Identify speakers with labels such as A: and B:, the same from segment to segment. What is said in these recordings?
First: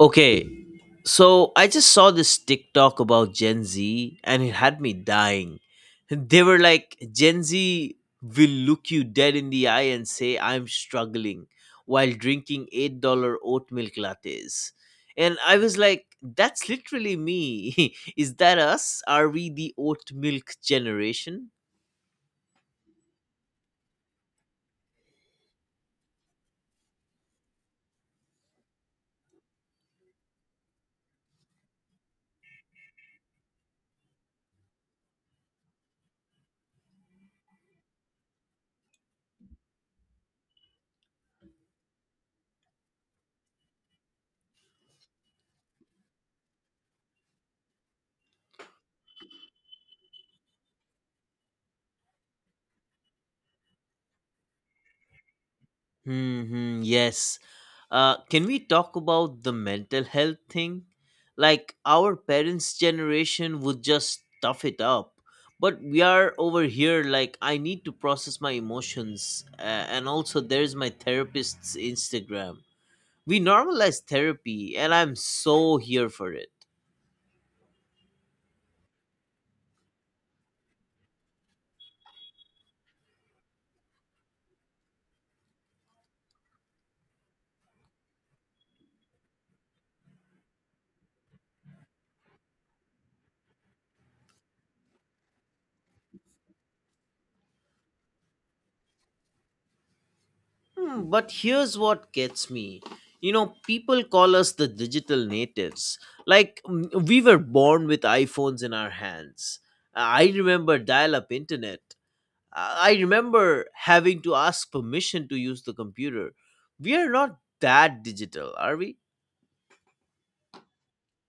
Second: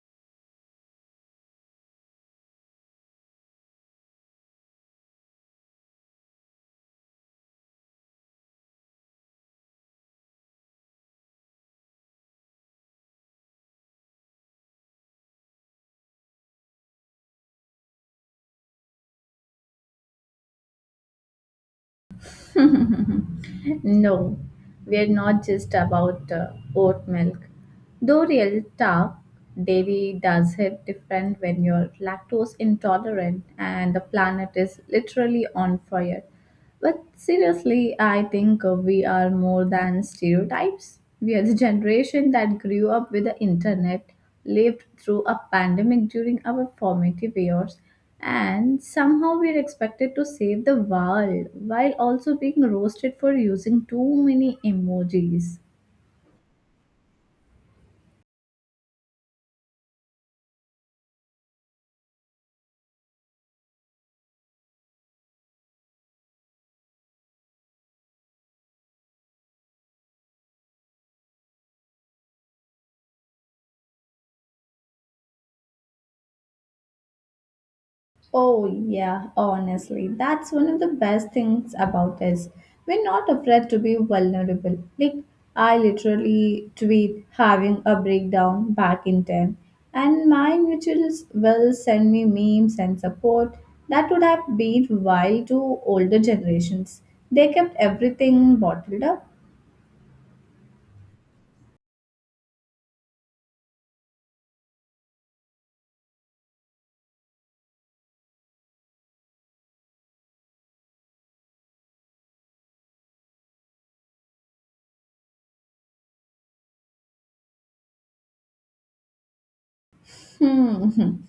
A: Okay, so I just saw this TikTok about Gen Z and it had me dying. They were like, Gen Z will look you dead in the eye and say, I'm struggling while drinking $8 oat milk lattes. And I was like, that's literally me. Is that us? Are we the oat milk generation?
B: No, we're not just about oat milk. Though real tough, dairy does hit different when you're lactose intolerant and the planet is literally on fire. But seriously, I think we are more than stereotypes. We are the generation that grew up with the internet, lived through a pandemic during our formative years, and somehow we are expected to save the world while also being roasted for using too many emojis.
A: Hmm, hmm, yes. Can we talk about the mental health thing? Like, our parents' generation would just tough it up, but we are over here like, I need to process my emotions, and also there's my therapist's Instagram. We normalize therapy, and I'm so here for it.
B: Oh, yeah, honestly, that's one of the best things about us. We're not afraid to be vulnerable. Like, I literally tweet having a breakdown back in time, and my mutuals will send me memes and support that would have been wild to older generations. They kept everything bottled up.
A: But here's what gets me. You know, people call us the digital natives. We were born with iPhones in our hands. I remember dial up internet. I remember having to ask permission to use the computer. We are not that digital, are we?
B: Hmm.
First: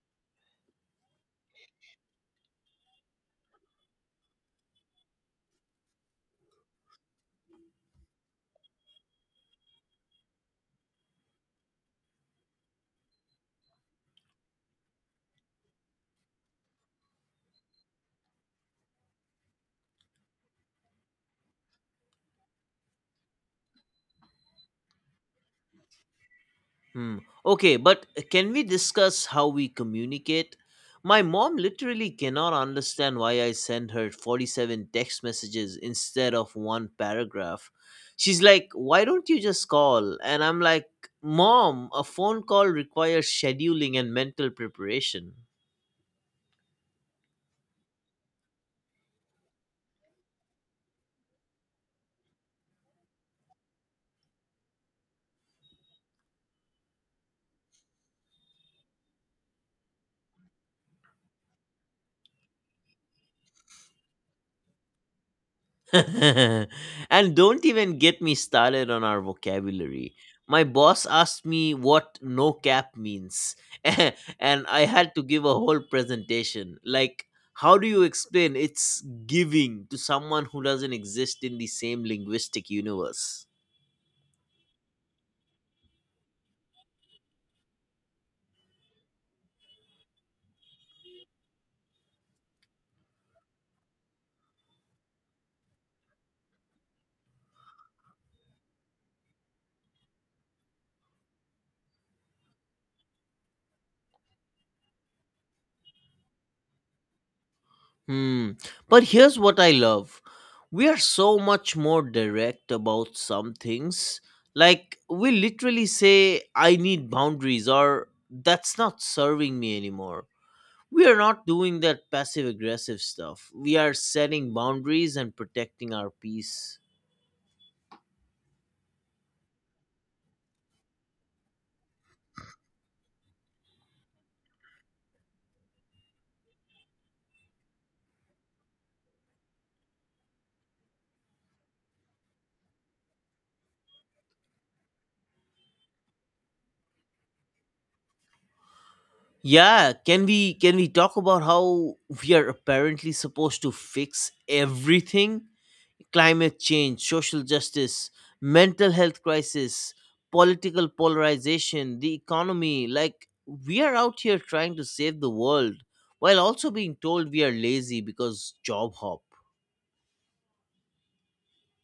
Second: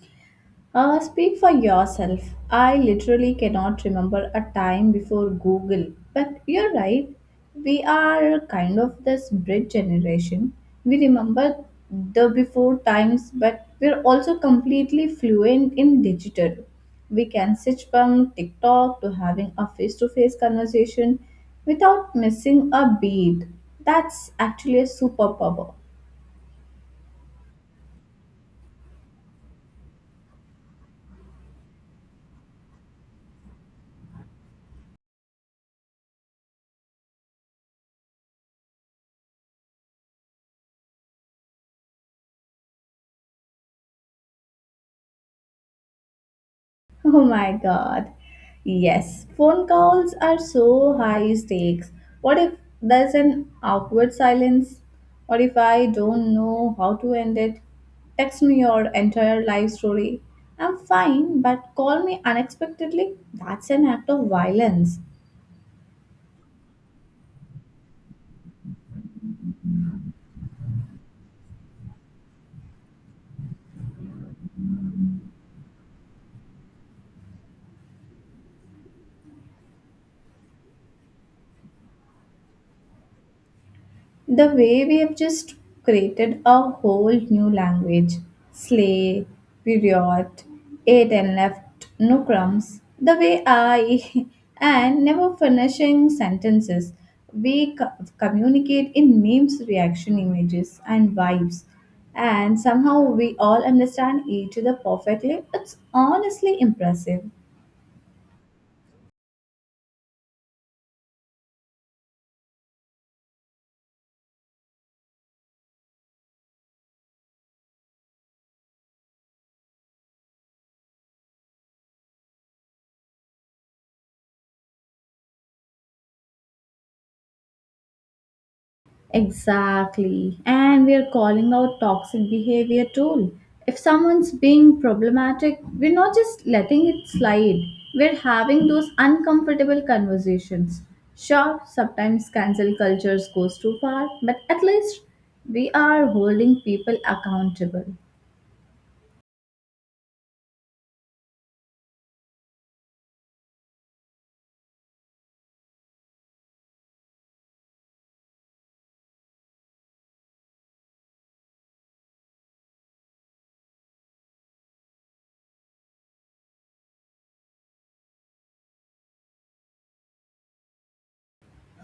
B: Speak for yourself. I literally cannot remember a time before Google. But you're right. We are kind of this bridge generation. We remember the before times, but we're also completely fluent in digital. We can switch from TikTok to having a face to face conversation without missing a beat. That's actually a superpower.
A: Hmm. Okay, but can we discuss how we communicate? My mom literally cannot understand why I send her 47 text messages instead of one paragraph. She's like, why don't you just call? And I'm like, Mom, a phone call requires scheduling and mental preparation.
B: Oh my god. Yes, phone calls are so high stakes. What if there's an awkward silence? Or if I don't know how to end it? Text me your entire life story. I'm fine, but call me unexpectedly? That's an act of violence.
A: And don't even get me started on our vocabulary. My boss asked me what no cap means, and I had to give a whole presentation. Like, how do you explain it's giving to someone who doesn't exist in the same linguistic universe?
B: The way we have just created a whole new language, slay, period, ate and left no crumbs, the way I and never finishing sentences, we co- communicate in memes, reaction images and vibes, and somehow we all understand each other perfectly. It's honestly impressive.
A: Hmm. But here's what I love. We are so much more direct about some things. Like, we literally say, I need boundaries, or that's not serving me anymore. We are not doing that passive aggressive stuff. We are setting boundaries and protecting our peace.
B: Exactly. And we are calling out toxic behavior too. If someone's being problematic, we're not just letting it slide. We're having those uncomfortable conversations. Sure, sometimes cancel cultures goes too far, but at least we are holding people accountable.
A: Yeah, can we talk about how we are apparently supposed to fix everything? Climate change, social justice, mental health crisis, political polarization, the economy. Like, we are out here trying to save the world while also being told we are lazy because job hop.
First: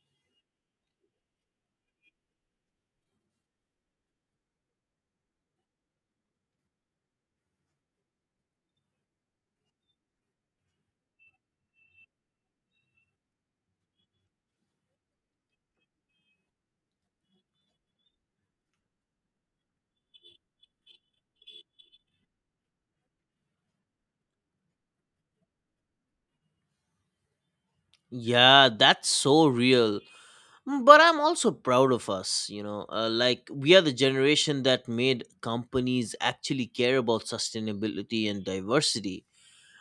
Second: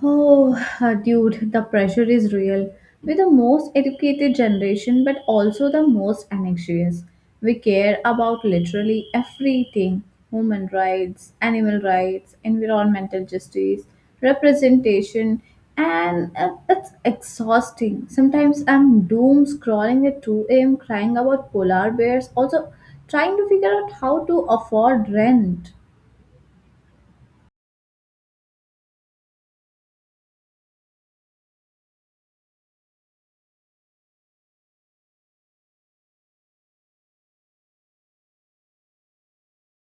B: Oh, dude, the pressure is real. We're the most educated generation, but also the most anxious. We care about literally everything: human rights, animal rights, environmental justice, representation, and it's exhausting. Sometimes I'm doom scrolling at 2 a.m., crying about polar bears, also trying to figure out how to afford rent.
A: Yeah, that's so real. Mm, but I'm also proud of us, you know, like we are the generation that made companies actually care about sustainability and diversity.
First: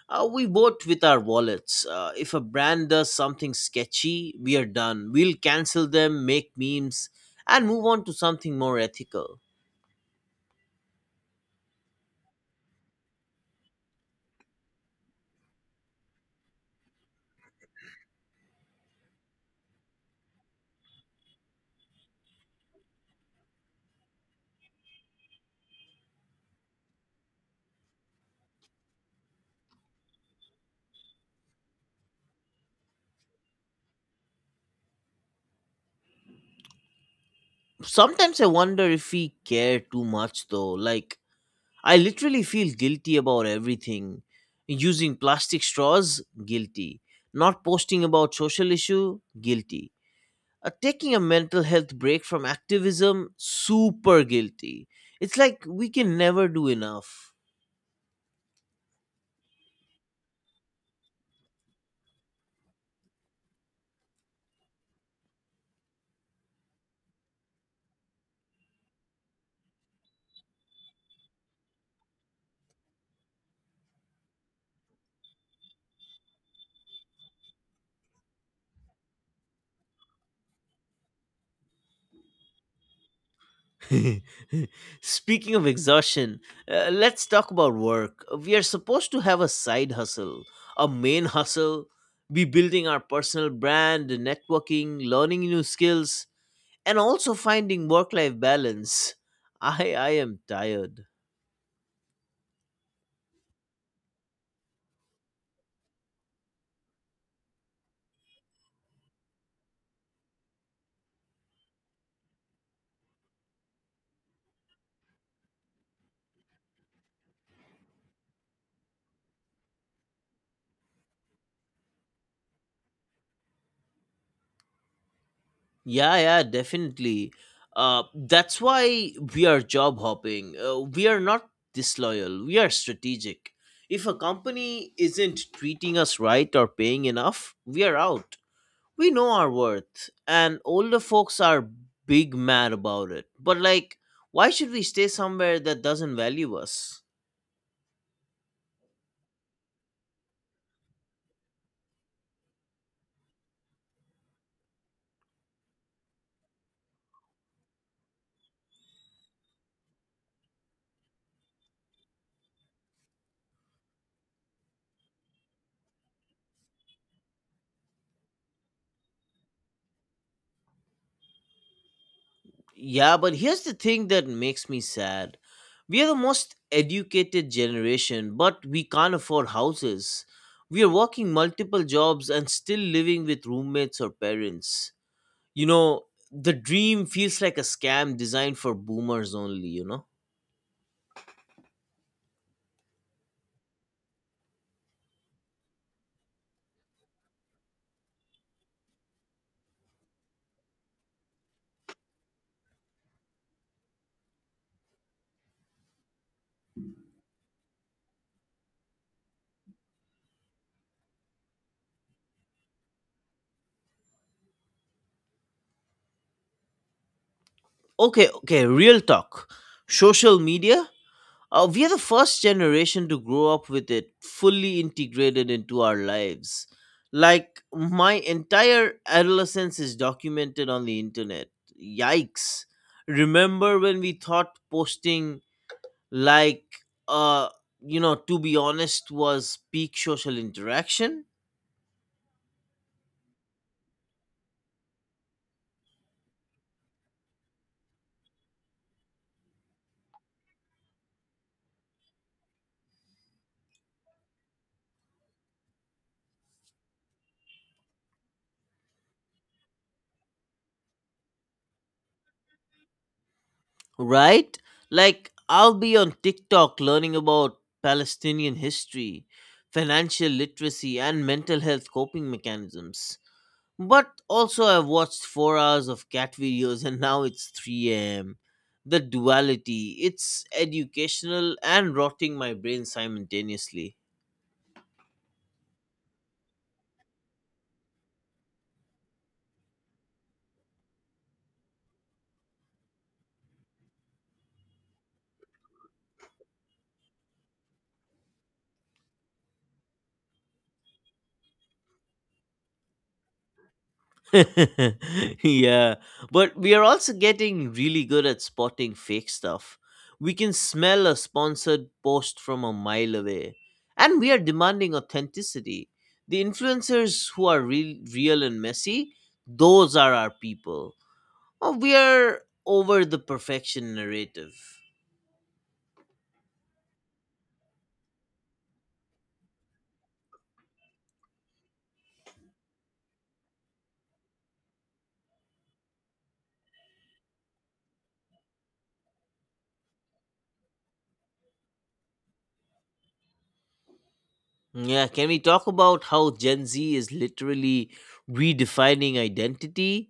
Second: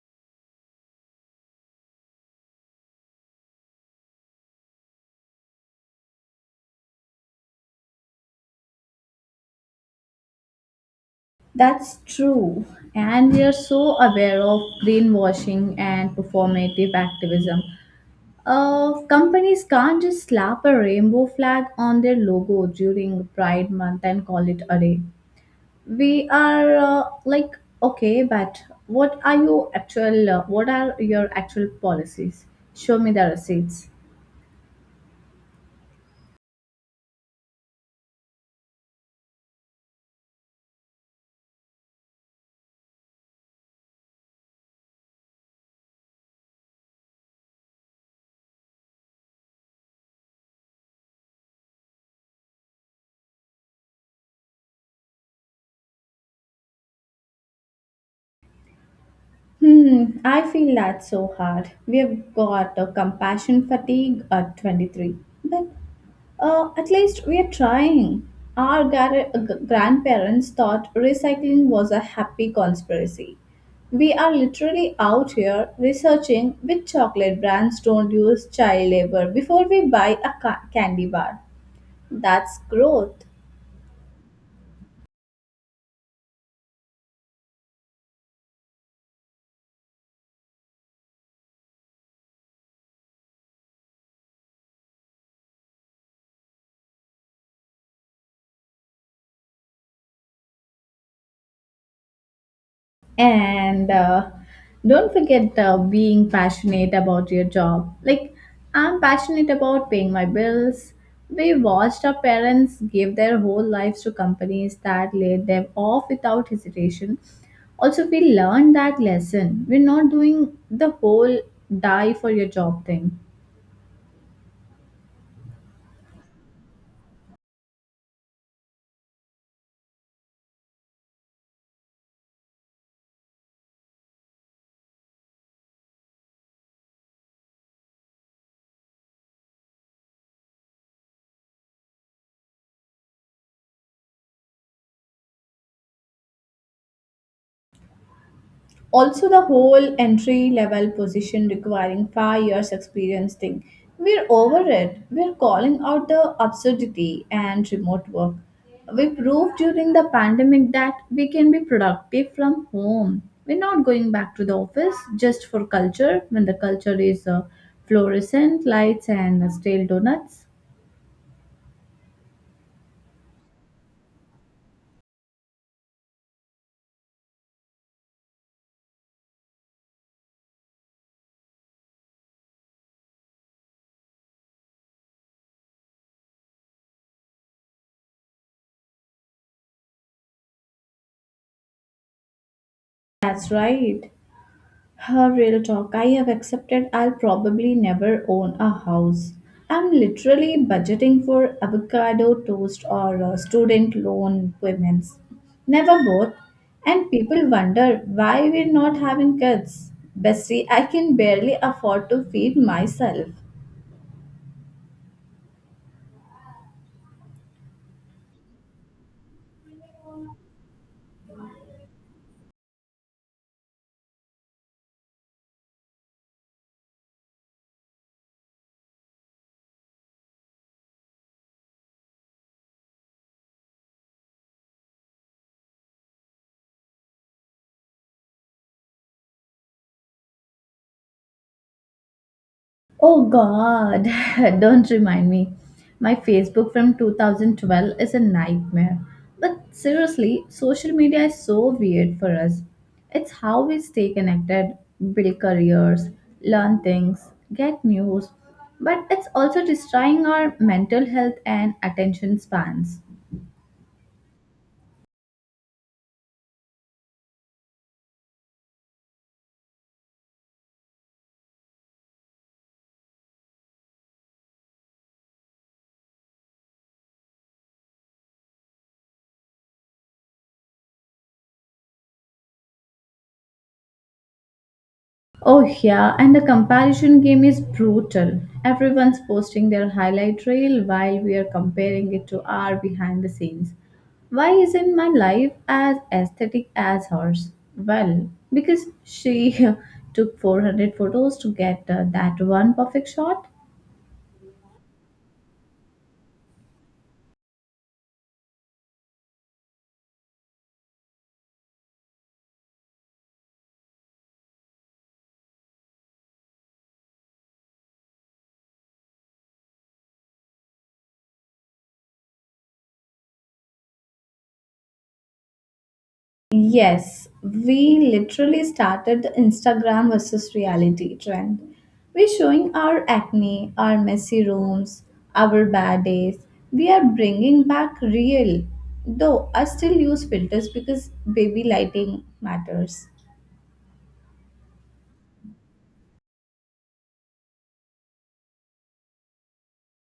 A: We vote with our wallets. If a brand does something sketchy, we are done. We'll cancel them, make memes, and move on to something more ethical.
B: That's true. And we are so aware of greenwashing and performative activism. Companies can't just slap a rainbow flag on their logo during Pride Month and call it a day. We are like, okay, but what are your actual policies? Show me the receipts.
A: Sometimes I wonder if we care too much, though. Like, I literally feel guilty about everything. Using plastic straws, guilty. Not posting about social issue, guilty. Taking a mental health break from activism, super guilty. It's like we can never do enough.
B: Hmm, I feel that's so hard. We've got a compassion fatigue at 23. But at least we are trying. Our grandparents thought recycling was a happy conspiracy. We are literally out here researching which chocolate brands don't use child labor before we buy a ca- candy bar. That's growth.
A: Speaking of exhaustion, let's talk about work. We are supposed to have a side hustle, a main hustle, be building our personal brand, networking, learning new skills, and also finding work life balance. I am tired.
B: And don't forget being passionate about your job. Like, I'm passionate about paying my bills. We watched our parents give their whole lives to companies that laid them off without hesitation. Also, we learned that lesson. We're not doing the whole die for your job thing.
A: Yeah, yeah, definitely. Uh, that's why we are job hopping. Uh, we are not disloyal, we are strategic. If a company isn't treating us right or paying enough, we are out. We know our worth, and older folks are big mad about it, but like, why should we stay somewhere that doesn't value us?
B: Also, the whole entry level position requiring 5 years experience thing, we're over it. We're calling out the absurdity, and remote work, we proved during the pandemic that we can be productive from home. We're not going back to the office just for culture when the culture is fluorescent lights and stale donuts.
A: Yeah, but here's the thing that makes me sad. We are the most educated generation, but we can't afford houses. We are working multiple jobs and still living with roommates or parents. You know, the dream feels like a scam designed for boomers only, you know?
B: That's right. Her real talk, I have accepted I'll probably never own a house. I'm literally budgeting for avocado toast or student loan payments. Never both. And people wonder why we're not having kids. Bestie, I can barely afford to feed myself.
A: Okay, okay, real talk. Social media? We are the first generation to grow up with it fully integrated into our lives. Like, my entire adolescence is documented on the internet. Yikes. Remember when we thought posting, like, uh, to be honest, was peak social interaction?
B: Oh God, don't remind me. My Facebook from 2012 is a nightmare. But seriously, social media is so weird for us. It's how we stay connected, build careers, learn things, get news, but it's also destroying our mental health and attention spans.
A: Right? Like, I'll be on TikTok learning about Palestinian history, financial literacy, and mental health coping mechanisms. But also, I've watched 4 hours of cat videos and now it's 3 a.m. The duality, it's educational and rotting my brain simultaneously.
B: Oh, yeah, and the comparison game is brutal. Everyone's posting their highlight reel while we are comparing it to our behind the scenes. Why isn't my life as aesthetic as hers? Well, because she took 400 photos to get that one perfect shot.
A: Yeah, but we are also getting really good at spotting fake stuff. We can smell a sponsored post from a mile away, and we are demanding authenticity. The influencers who are real, real and messy, those are our people. Oh, we are over the perfection narrative.
B: Yes, we literally started the Instagram versus reality trend. We're showing our acne, our messy rooms, our bad days. We are bringing back real. Though I still use filters because baby lighting matters.
A: Yeah, can we talk about how Gen Z is literally redefining identity,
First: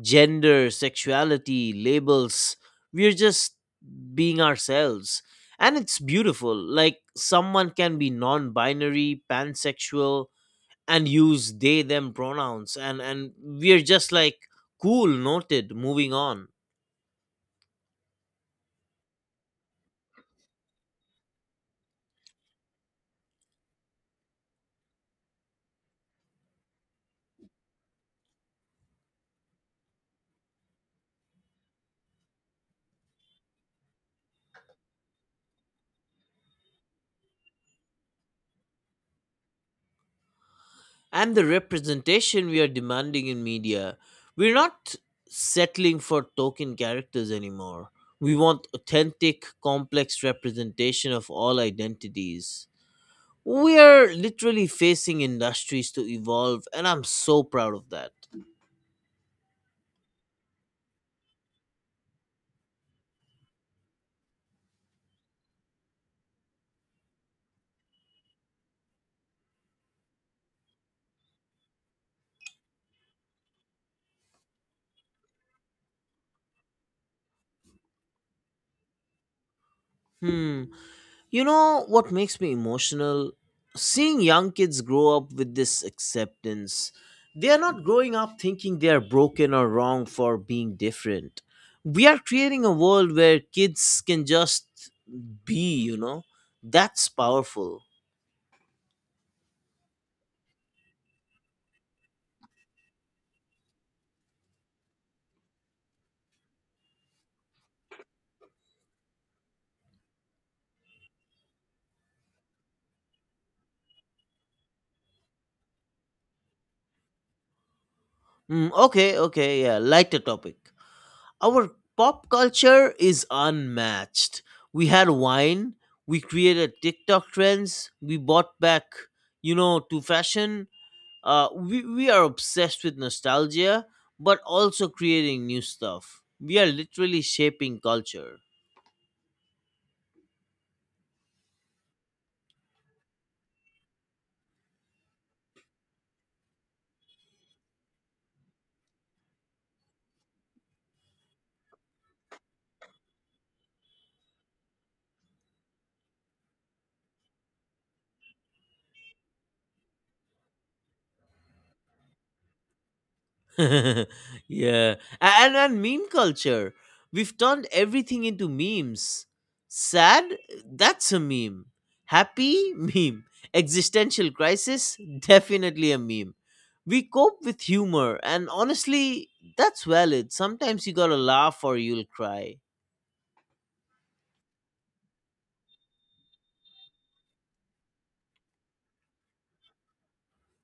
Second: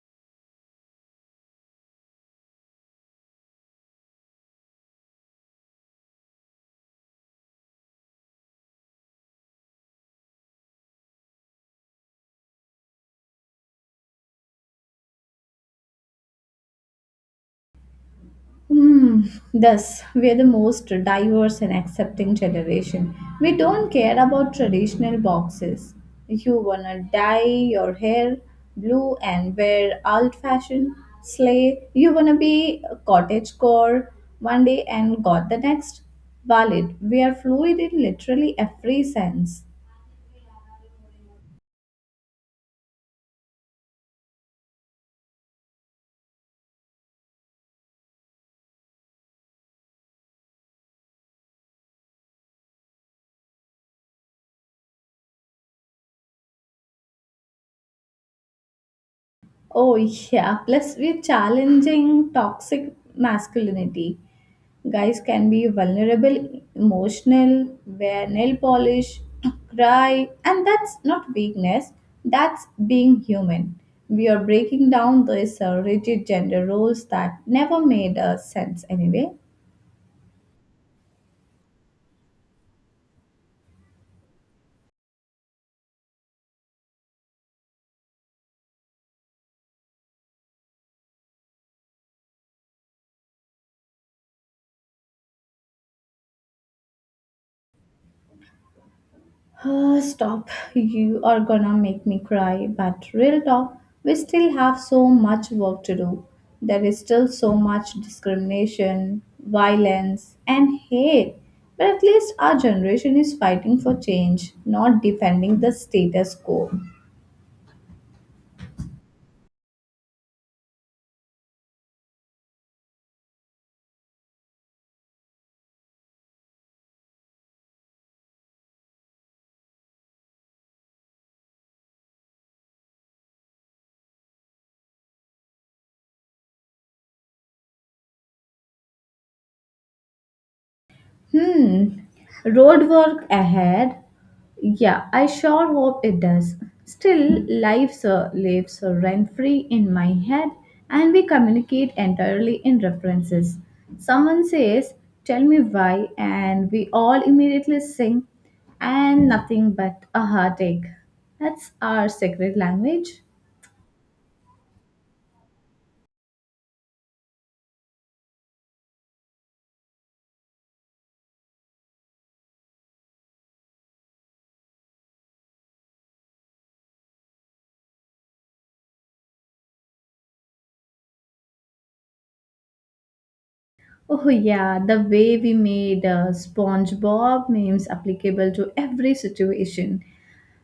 A: gender, sexuality, labels? We're just being ourselves. And it's beautiful. Like, someone can be non binary, pansexual, and use they, them pronouns. And we're just like, cool, noted, moving on.
B: Hmm, thus, we are the most diverse and accepting generation. We don't care about traditional boxes. You wanna dye your hair blue and wear old fashioned, sleigh. You wanna be a cottage core one day and got the next. Valid. We are fluid in literally every sense.
A: And the representation we are demanding in media. We're not settling for token characters anymore. We want authentic, complex representation of all identities. We are literally facing industries to evolve, and I'm so proud of that.
B: Oh, yeah. Plus, we're challenging toxic masculinity. Guys can be vulnerable, emotional, wear nail polish, cry, and that's not weakness, that's being human. We are breaking down these rigid gender roles that never made sense anyway.
A: Hmm. You know what makes me emotional? Seeing young kids grow up with this acceptance. They are not growing up thinking they are broken or wrong for being different. We are creating a world where kids can just be, you know? That's powerful.
B: Ah, stop. You are gonna make me cry. But real talk, we still have so much work to do. There is still so much discrimination, violence, and hate. But at least our generation is fighting for change, not defending the status quo.
A: Mm, okay, okay, yeah, lighter topic. Our pop culture is unmatched. We had wine, we created TikTok trends, we bought back, you know, to fashion. Uh, we are obsessed with nostalgia, but also creating new stuff. We are literally shaping culture.
B: Hmm. Roadwork ahead. Yeah, I sure hope it does. Still, life lives rent free in my head, and we communicate entirely in references. Someone says, tell me why, and we all immediately sing, and nothing but a heartache. That's our secret language.
A: Yeah. And meme culture, we've turned everything into memes. Sad, that's a meme. Happy, meme. Existential crisis, definitely a meme. We cope with humor, and honestly, that's valid. Sometimes you gotta laugh or you'll cry.
B: Oh, yeah, the way we made SpongeBob memes applicable to every situation.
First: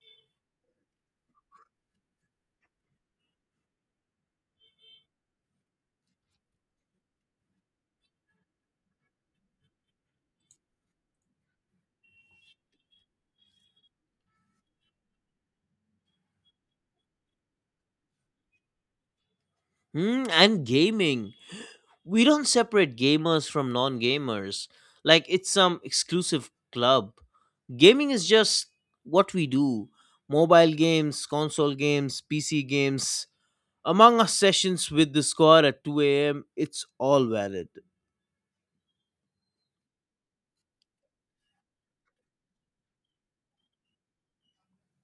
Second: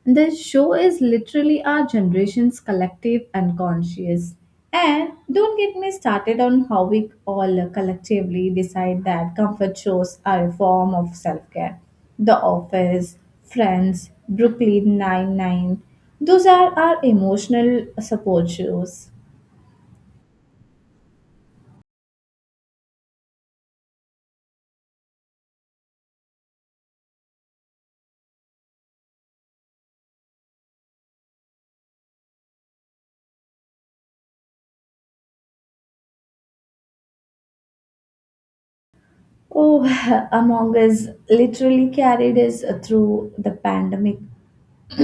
B: The show is literally our generation's collective unconscious. And don't get me started on how we all collectively decide that comfort shows are a form of self care. The Office, Friends, Brooklyn Nine-Nine, those are our emotional support shows.
A: Hmm, and gaming, we don't separate gamers from non-gamers like it's some exclusive club. Gaming is just what we do. Mobile games, console games, pc games, among us sessions with the squad at 2 a.m., it's all valid.
B: Oh, Among Us literally carried us through the pandemic.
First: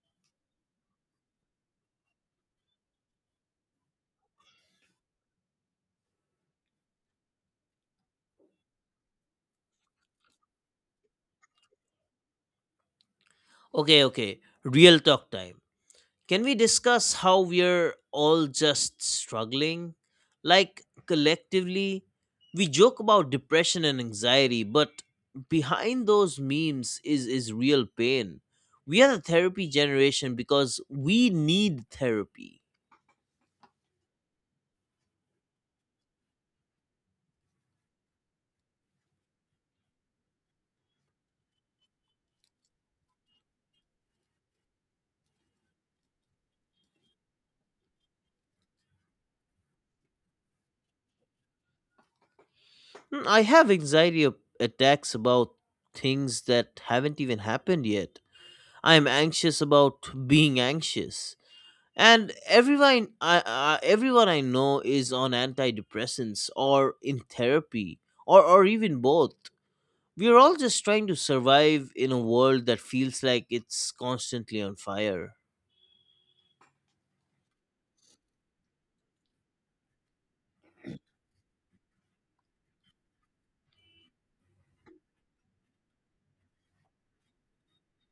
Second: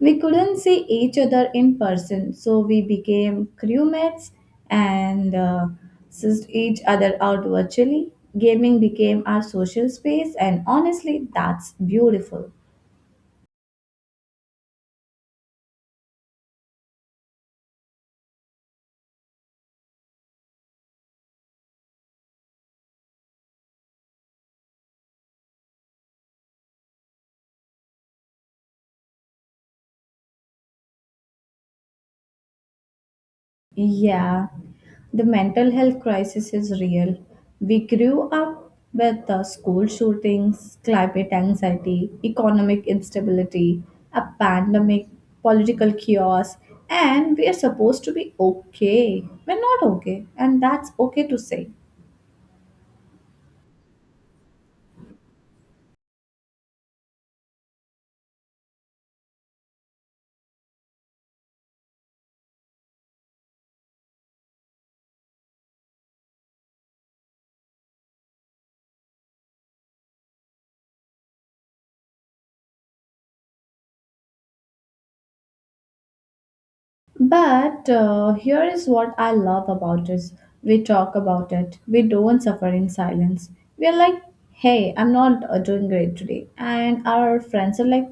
B: We couldn't see each other in person, so we became crewmates and sussed each other out virtually. Gaming became our social space, and honestly, that's beautiful.
A: Okay, okay, real talk time. Can we discuss how we're all just struggling? Like, collectively, we joke about depression and anxiety, but behind those memes is real pain. We are the therapy generation because we need therapy.
B: Yeah, the mental health crisis is real. We grew up with school shootings, climate anxiety, economic instability, a pandemic, political chaos, and we are supposed to be okay. We're not okay, and that's okay to say.
A: Mm, I have anxiety of attacks about things that haven't even happened yet. I am anxious about being anxious. And everyone I know is on antidepressants or in therapy, or even both. We are all just trying to survive in a world that feels like it's constantly on fire.
B: But here is what I love about us. We talk about it. We don't suffer in silence. We are like, hey, I'm not doing great today. And our friends are like,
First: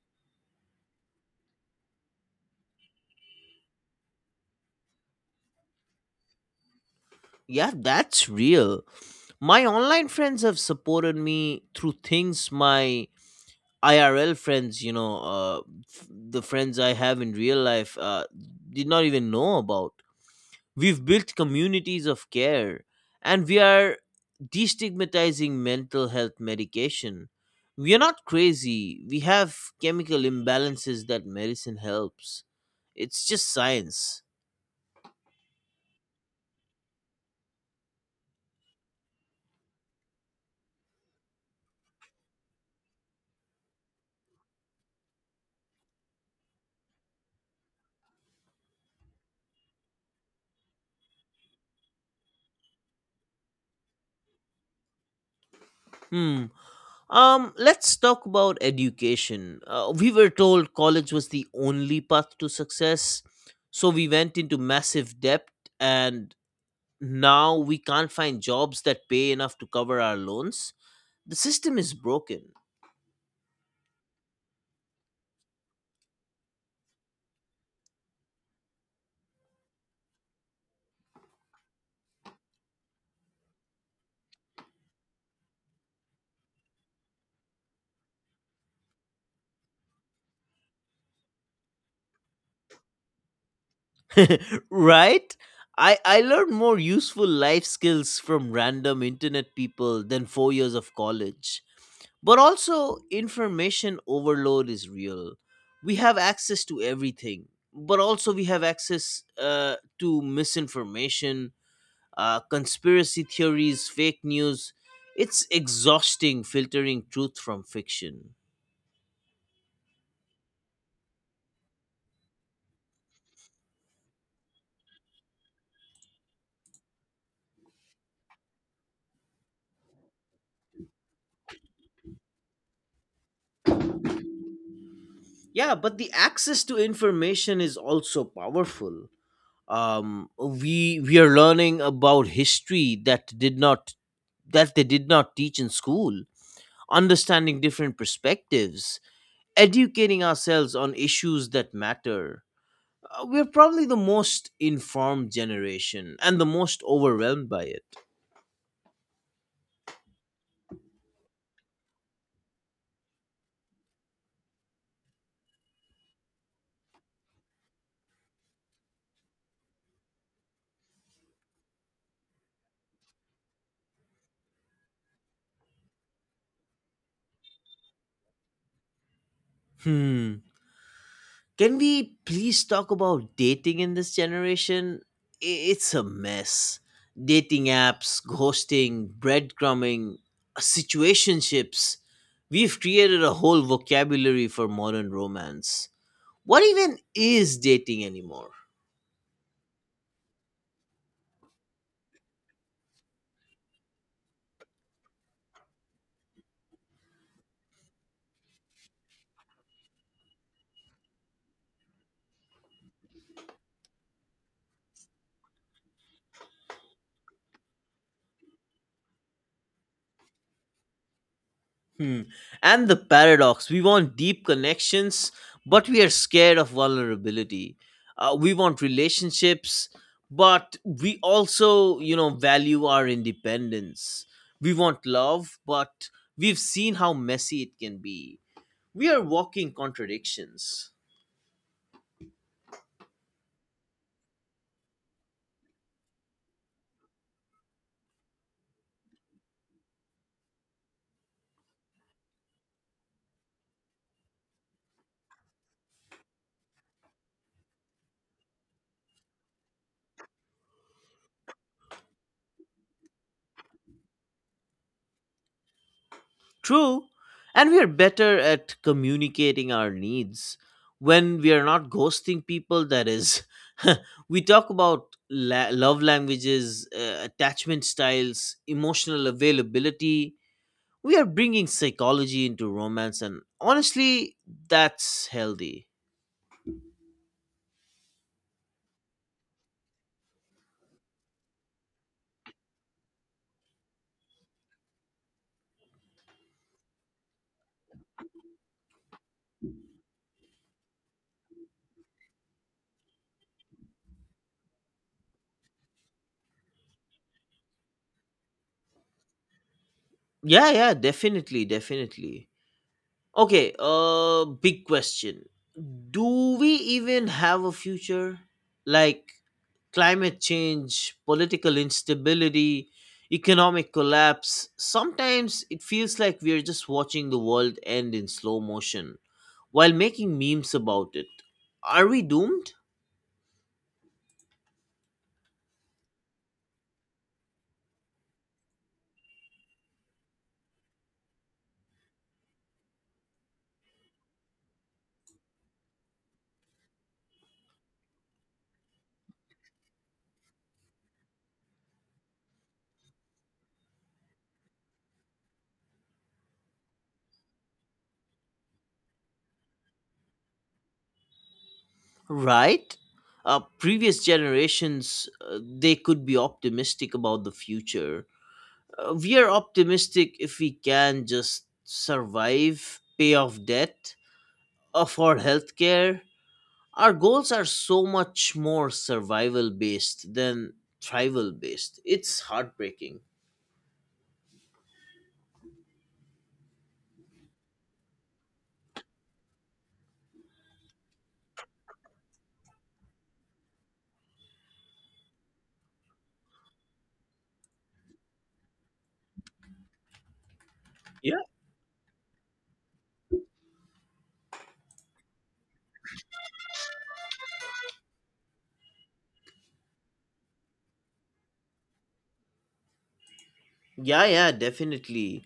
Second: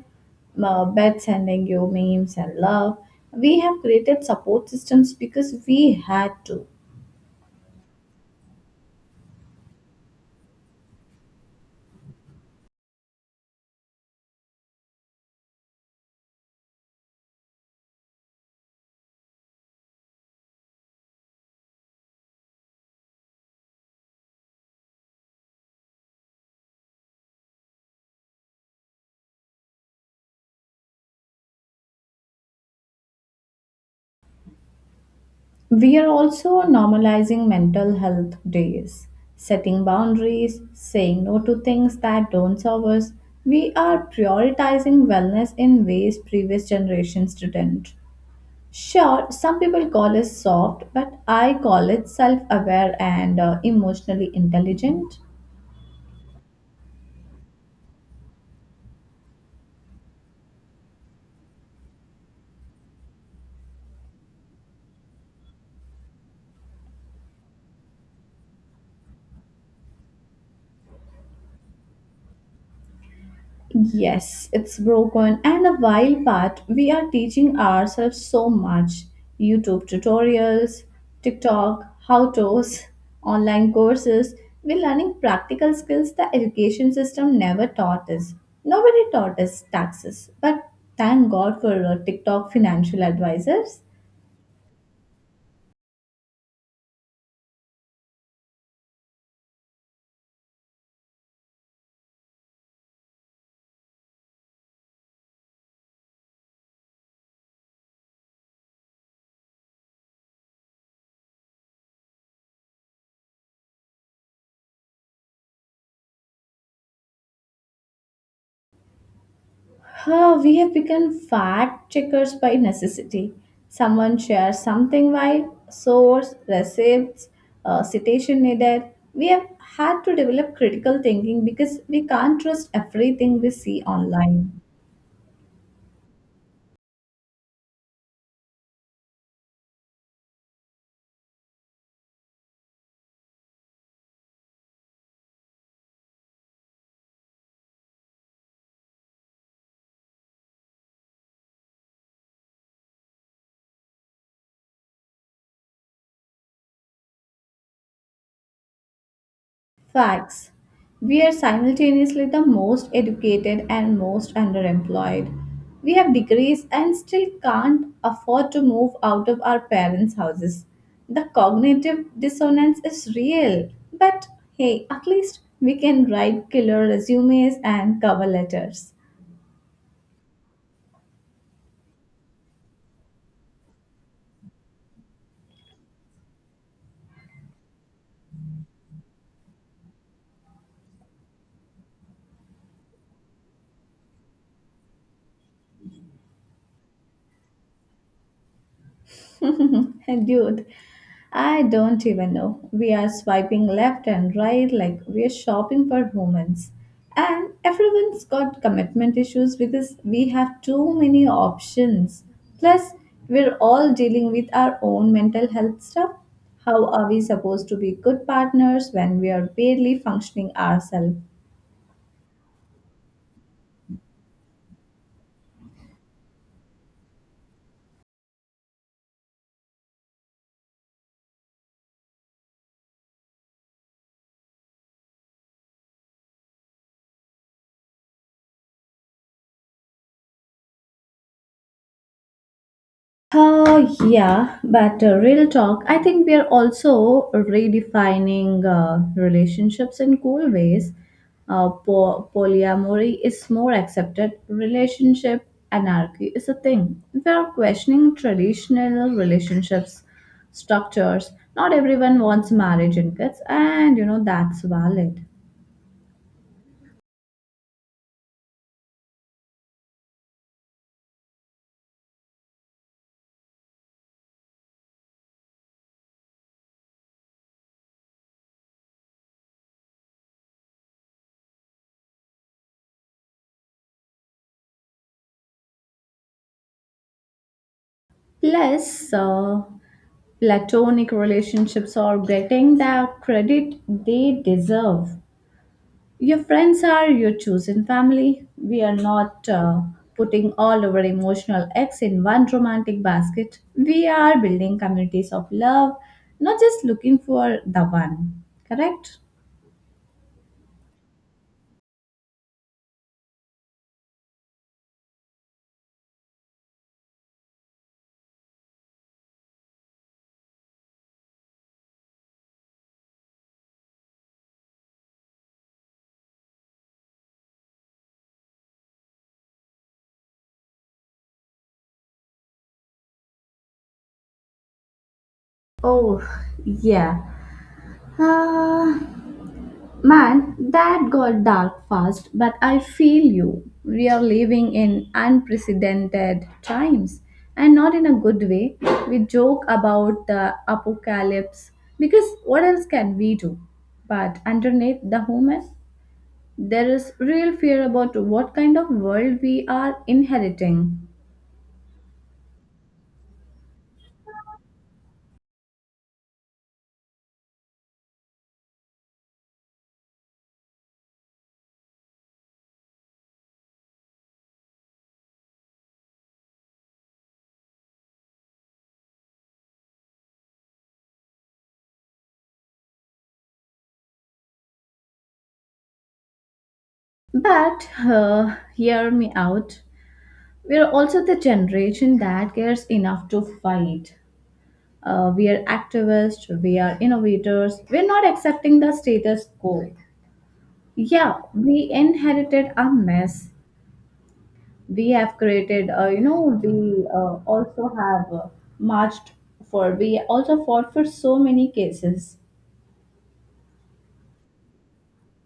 B: bet, sending you memes and love. We have created support systems because we had to.
A: Yeah, that's real. My online friends have supported me through things my IRL friends, you know, the friends I have in real life, did not even know about. We've built communities of care, and we are destigmatizing mental health medication. We are not crazy. We have chemical imbalances that medicine helps. It's just science.
B: We are also normalizing mental health days, setting boundaries, saying no to things that don't serve us. We are prioritizing wellness in ways previous generations didn't. Sure, some people call us soft, but I call it self aware and emotionally intelligent.
A: Hmm. Let's talk about education. We were told college was the only path to success, so we went into massive debt, and now we can't find jobs that pay enough to cover our loans. The system is broken.
B: Yes, it's broken. And a while back, we are teaching ourselves so much: YouTube tutorials, TikTok, how to's, online courses. We're learning practical skills the education system never taught us. Nobody taught us taxes, but thank God for TikTok financial advisors.
A: Right? I learned more useful life skills from random internet people than 4 years of college. But also, information overload is real. We have access to everything, but also we have access to misinformation, conspiracy theories, fake news. It's exhausting filtering truth from fiction.
B: Huh, we have become fact checkers by necessity. Someone shares something while source, receipts, citation needed. We have had to develop critical thinking because we can't trust everything we see online.
A: Yeah, but the access to information is also powerful. We are learning about history that did not that they did not teach in school, understanding different perspectives, educating ourselves on issues that matter. We're probably the most informed generation and the most overwhelmed by it.
B: Facts. We are simultaneously the most educated and most underemployed. We have degrees and still can't afford to move out of our parents' houses. The cognitive dissonance is real, but hey, at least we can write killer resumes and cover letters.
A: Hmm. Can we please talk about dating in this generation? It's a mess. Dating apps, ghosting, breadcrumbing, situationships. We've created a whole vocabulary for modern romance. What even is dating anymore?
B: Dude, I don't even know. We are swiping left and right like we're shopping for humans. And everyone's got commitment issues because we have too many options. Plus, we're all dealing with our own mental health stuff. How are we supposed to be good partners when we are barely functioning ourselves?
A: Hmm. And the paradox, we want deep connections, but we are scared of vulnerability. We want relationships, but we also, you know, value our independence. We want love, but we've seen how messy it can be. We are walking contradictions.
B: Oh yeah, but real talk, I think we are also redefining relationships in cool ways. Polyamory is more accepted, relationship anarchy is a thing. We are questioning traditional relationships structures. Not everyone wants marriage and kids, and you know that's valid.
A: True. And we are better at communicating our needs, when we are not ghosting people, that is. We talk about love languages, attachment styles, emotional availability. We are bringing psychology into romance, and honestly, that's healthy.
B: Plus, platonic relationships are getting the credit they deserve. Your friends are your chosen family. We are not putting all our emotional eggs in one romantic basket. We are building communities of love, not just looking for the one. Correct?
A: Yeah, yeah, definitely, definitely. Okay, big question. Do we even have a future? Like, climate change, political instability, economic collapse, sometimes it feels like we are just watching the world end in slow motion while making memes about it. Are we doomed?
B: Oh, yeah. Ah. Man, that got dark fast, but I feel you. We are living in unprecedented times, and not in a good way. We joke about the apocalypse because what else can we do? But underneath the humor, there is real fear about what kind of world we are inheriting.
A: Right? Previous generations, they could be optimistic about the future. We are optimistic if we can just survive, pay off debt, afford healthcare. Our goals are so much more survival based than tribal based. It's heartbreaking.
B: But hear me out. We are also the generation that cares enough to fight. We are activists, we are innovators, we're not accepting the status quo.
A: Yeah.
B: Yeah, we inherited a mess. We have created, you know, we also have marched for, we also fought for so many cases.
A: Yeah, yeah, definitely.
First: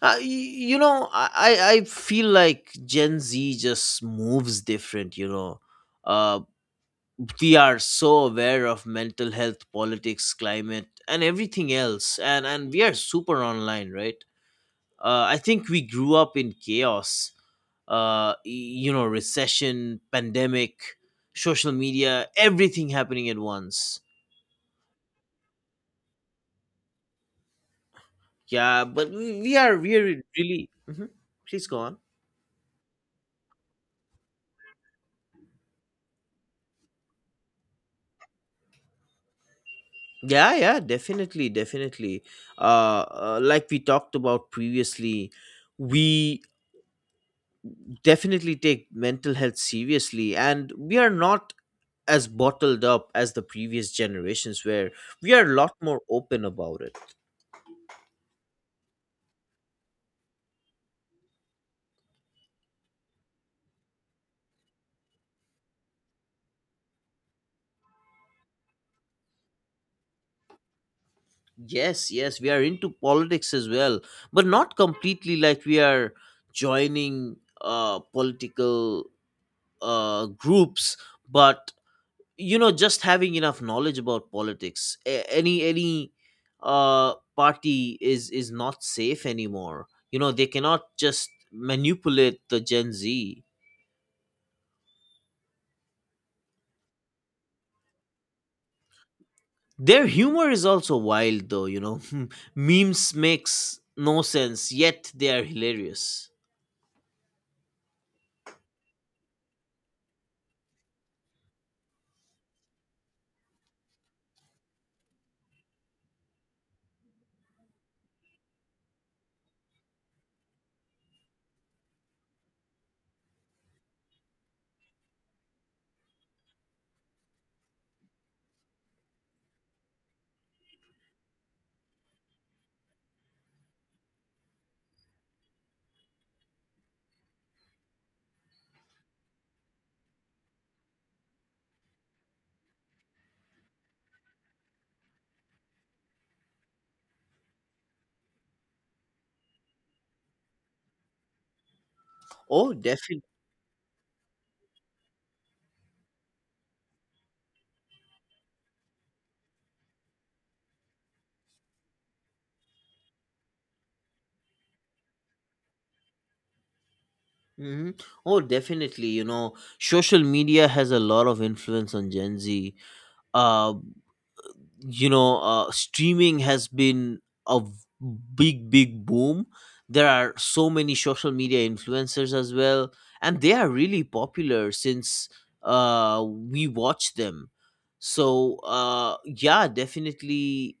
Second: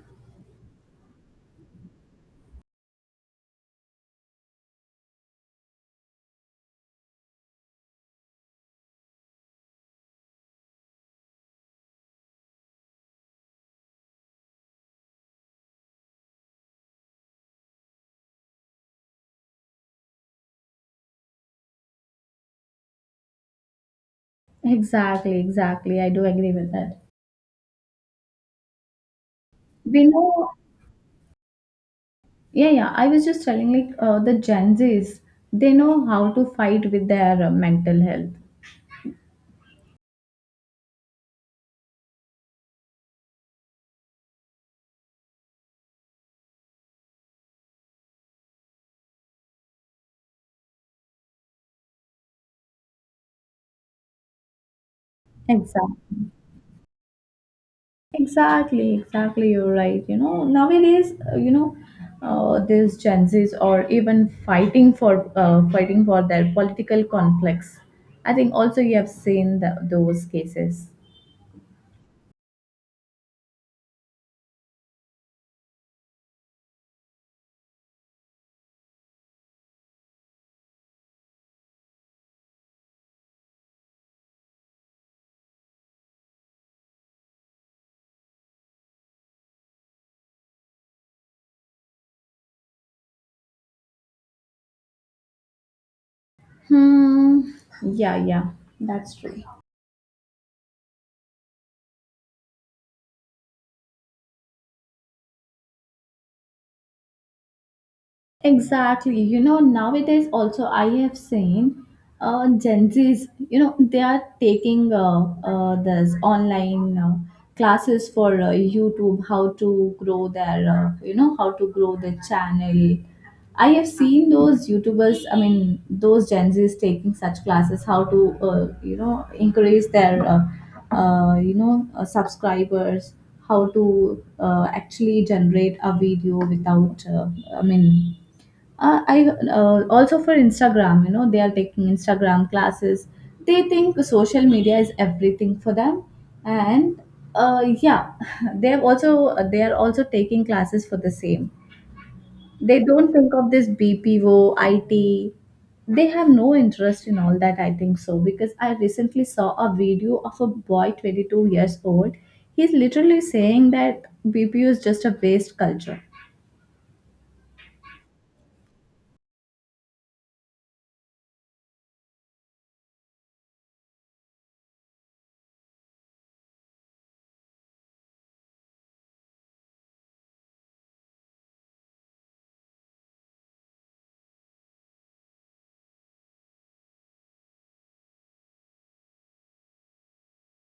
A: Uh, y- you know i i I feel like gen z just moves different, you know. Uh, we are so aware of mental health, politics, climate, and everything else, and we are super online, right? Uh, I think we grew up in chaos. Uh, you know, recession, pandemic, social media, everything happening at once.
B: Exactly, exactly. I do agree with that.
A: Yeah, but we are
B: We know,
A: really. Mhm. Please go on.
B: yeah, yeah. I was just telling like the Gen Zs, they know how to fight with their mental health.
A: Yeah, yeah, definitely, definitely. Like we talked about previously, we definitely take mental health seriously, and we are not as bottled up as the previous generations were. We are a lot more
B: Exactly.
A: open about it.
B: Exactly, exactly. You're right. You know, nowadays, you know, these Gen Zs are even fighting for fighting for their political conflicts. I think also you have seen the, those cases.
A: Yes, yes, we are into politics as well, but not completely like we are joining political groups, but just having enough knowledge about politics any party is not safe anymore, they cannot just manipulate the Gen Z.
B: Hmm. Yeah, yeah, that's true.
A: Their humor is also wild though, memes makes no sense yet they are hilarious.
B: Exactly. You know, nowadays also I have seen Gen Zs, you know, they are taking this online classes for YouTube, how to grow their, you know, how to grow the channel. I have seen those YouTubers, I mean, those Gen Zs taking such classes, how to, you know, increase their, you know, subscribers, how to actually generate a video without, I mean, I also for Instagram, you know, they are taking Instagram classes. They think social media is everything for them, and yeah, they are also taking classes for the same.
A: Oh,
B: They don't
A: definitely.
B: think of this BPO, IT. They have no interest in all that. I think so because I recently saw a video of a boy, 22 years old. He's literally saying that BPO is just a waste culture.
A: Hmm. Oh definitely, social media has a lot of influence on Gen Z. uh Streaming has been a big boom. There are so many social media influencers as well, and they are really popular since we watch them. So yeah, definitely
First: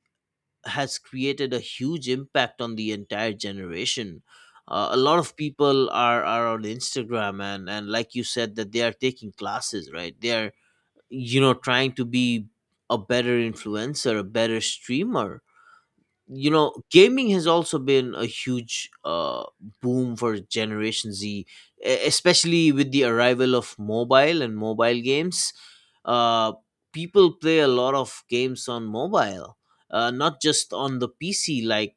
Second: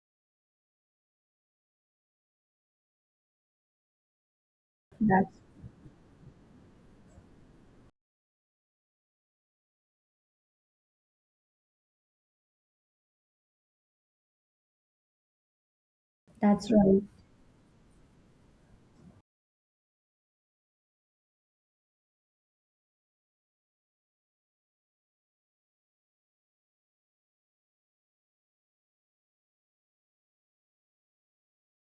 A: has created a huge impact on the entire generation. A lot of
B: That's
A: people are on Instagram, and like you said that they are taking classes, right? They are, trying to be a better influencer, a better streamer.
B: that's right.
A: Gaming has also been a huge boom for generation Z, especially with the arrival of mobile and mobile games. uh, People play a lot of games on mobile, not just on the PC like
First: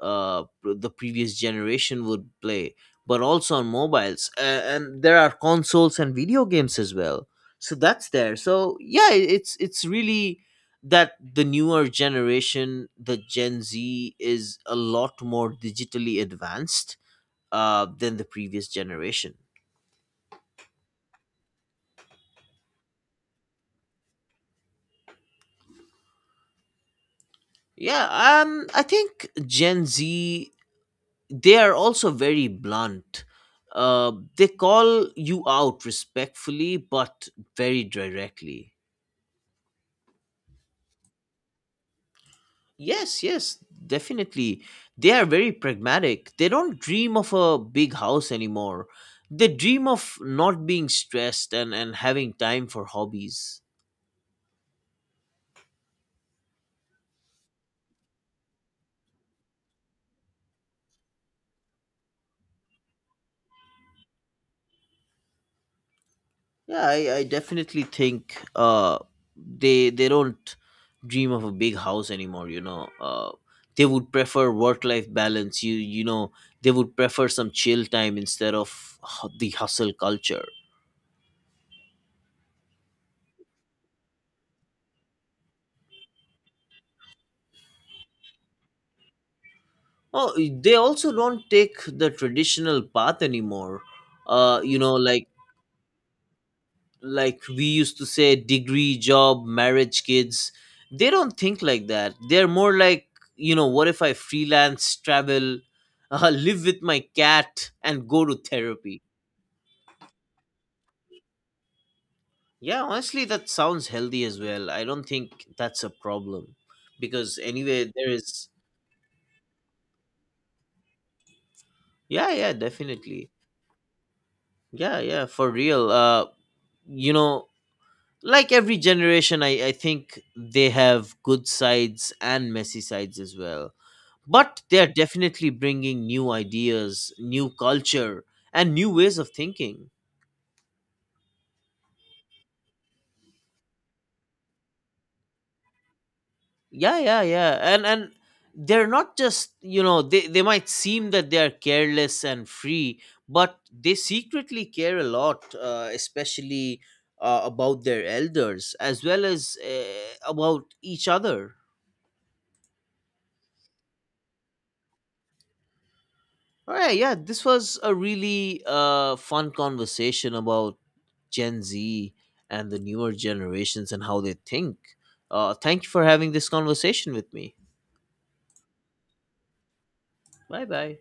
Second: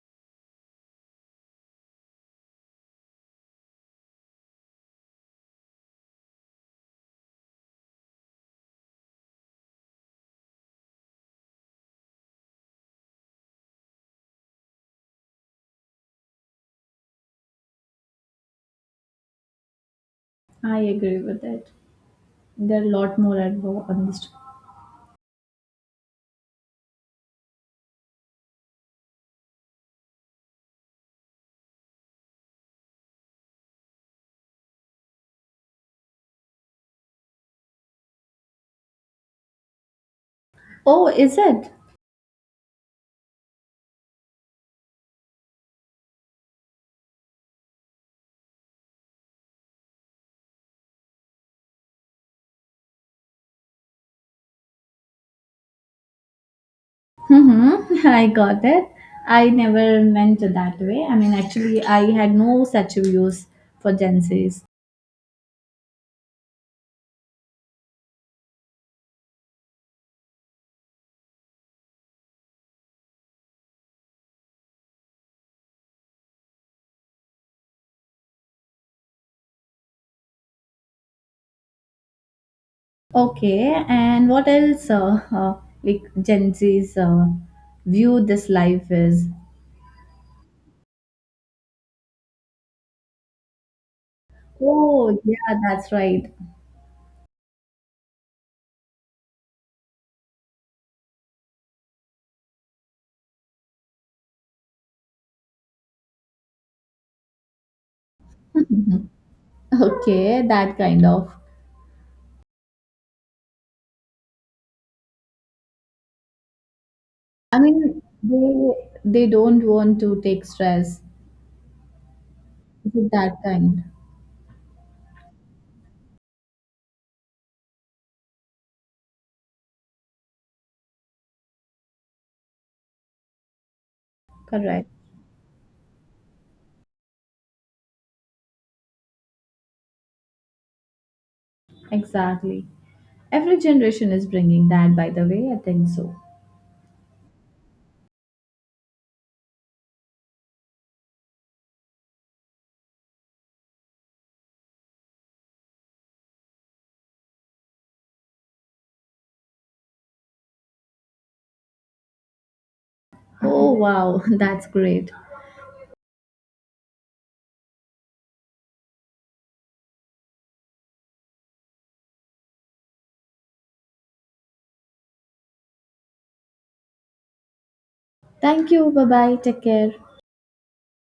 A: uh, the previous generation would play, but also on mobiles. And there are consoles and video games as well, so that's there. So yeah, it's really that the newer generation, the Gen Z, is a lot more digitally advanced than the previous generation.
B: I agree with it. There are a lot more on this.
A: Yeah, I think Gen Z, they are also very blunt. They call you out respectfully but very directly.
B: Oh, is it?
A: Yes, yes, definitely. They are very pragmatic. They don't dream of a big house anymore. They dream of not being stressed and, having time for hobbies.
B: Mm-hmm. I got it. I never meant it that way. I mean, actually, I had no such views for Gen Zs.
A: Yeah, I definitely think they don't dream of a big house anymore, you know. Uh, they would prefer work life balance. You know, they would prefer some chill time instead of the hustle culture.
B: Okay, and what else? Like Gen Zs view this life is.
A: Oh, they also don't take the traditional path anymore. You know,
B: Oh, yeah, that's right.
A: like we used to say, degree, job, marriage, kids. They don't think like that. They're more like, you know, what if I freelance, travel, live with my cat, and go to therapy?
B: Okay, that kind of.
A: Yeah, honestly, that sounds healthy as well. I don't think that's a problem because
B: I
A: anyway,
B: mean,
A: there is.
B: they don't want to take stress.
A: Yeah, yeah,
B: Is it
A: definitely.
B: that kind?
A: Yeah, yeah, for real. You know, like every generation, I think they have good sides and messy sides as well, but they're
B: Correct.
A: definitely bringing new ideas, new culture, and new ways of thinking.
B: Exactly. Every generation is bringing that, by the way, I think so.
A: Yeah, yeah, yeah. And they're not just, you know, they might seem that they are careless and free, but they secretly care a lot, especially about their elders as well as about each other.
B: Oh, wow, that's great.
A: All right, yeah, this was a really fun conversation about Gen Z and the newer generations and how they think. Thank you for having this conversation with me.
B: Thank you. Bye bye. Take care.
A: Bye bye.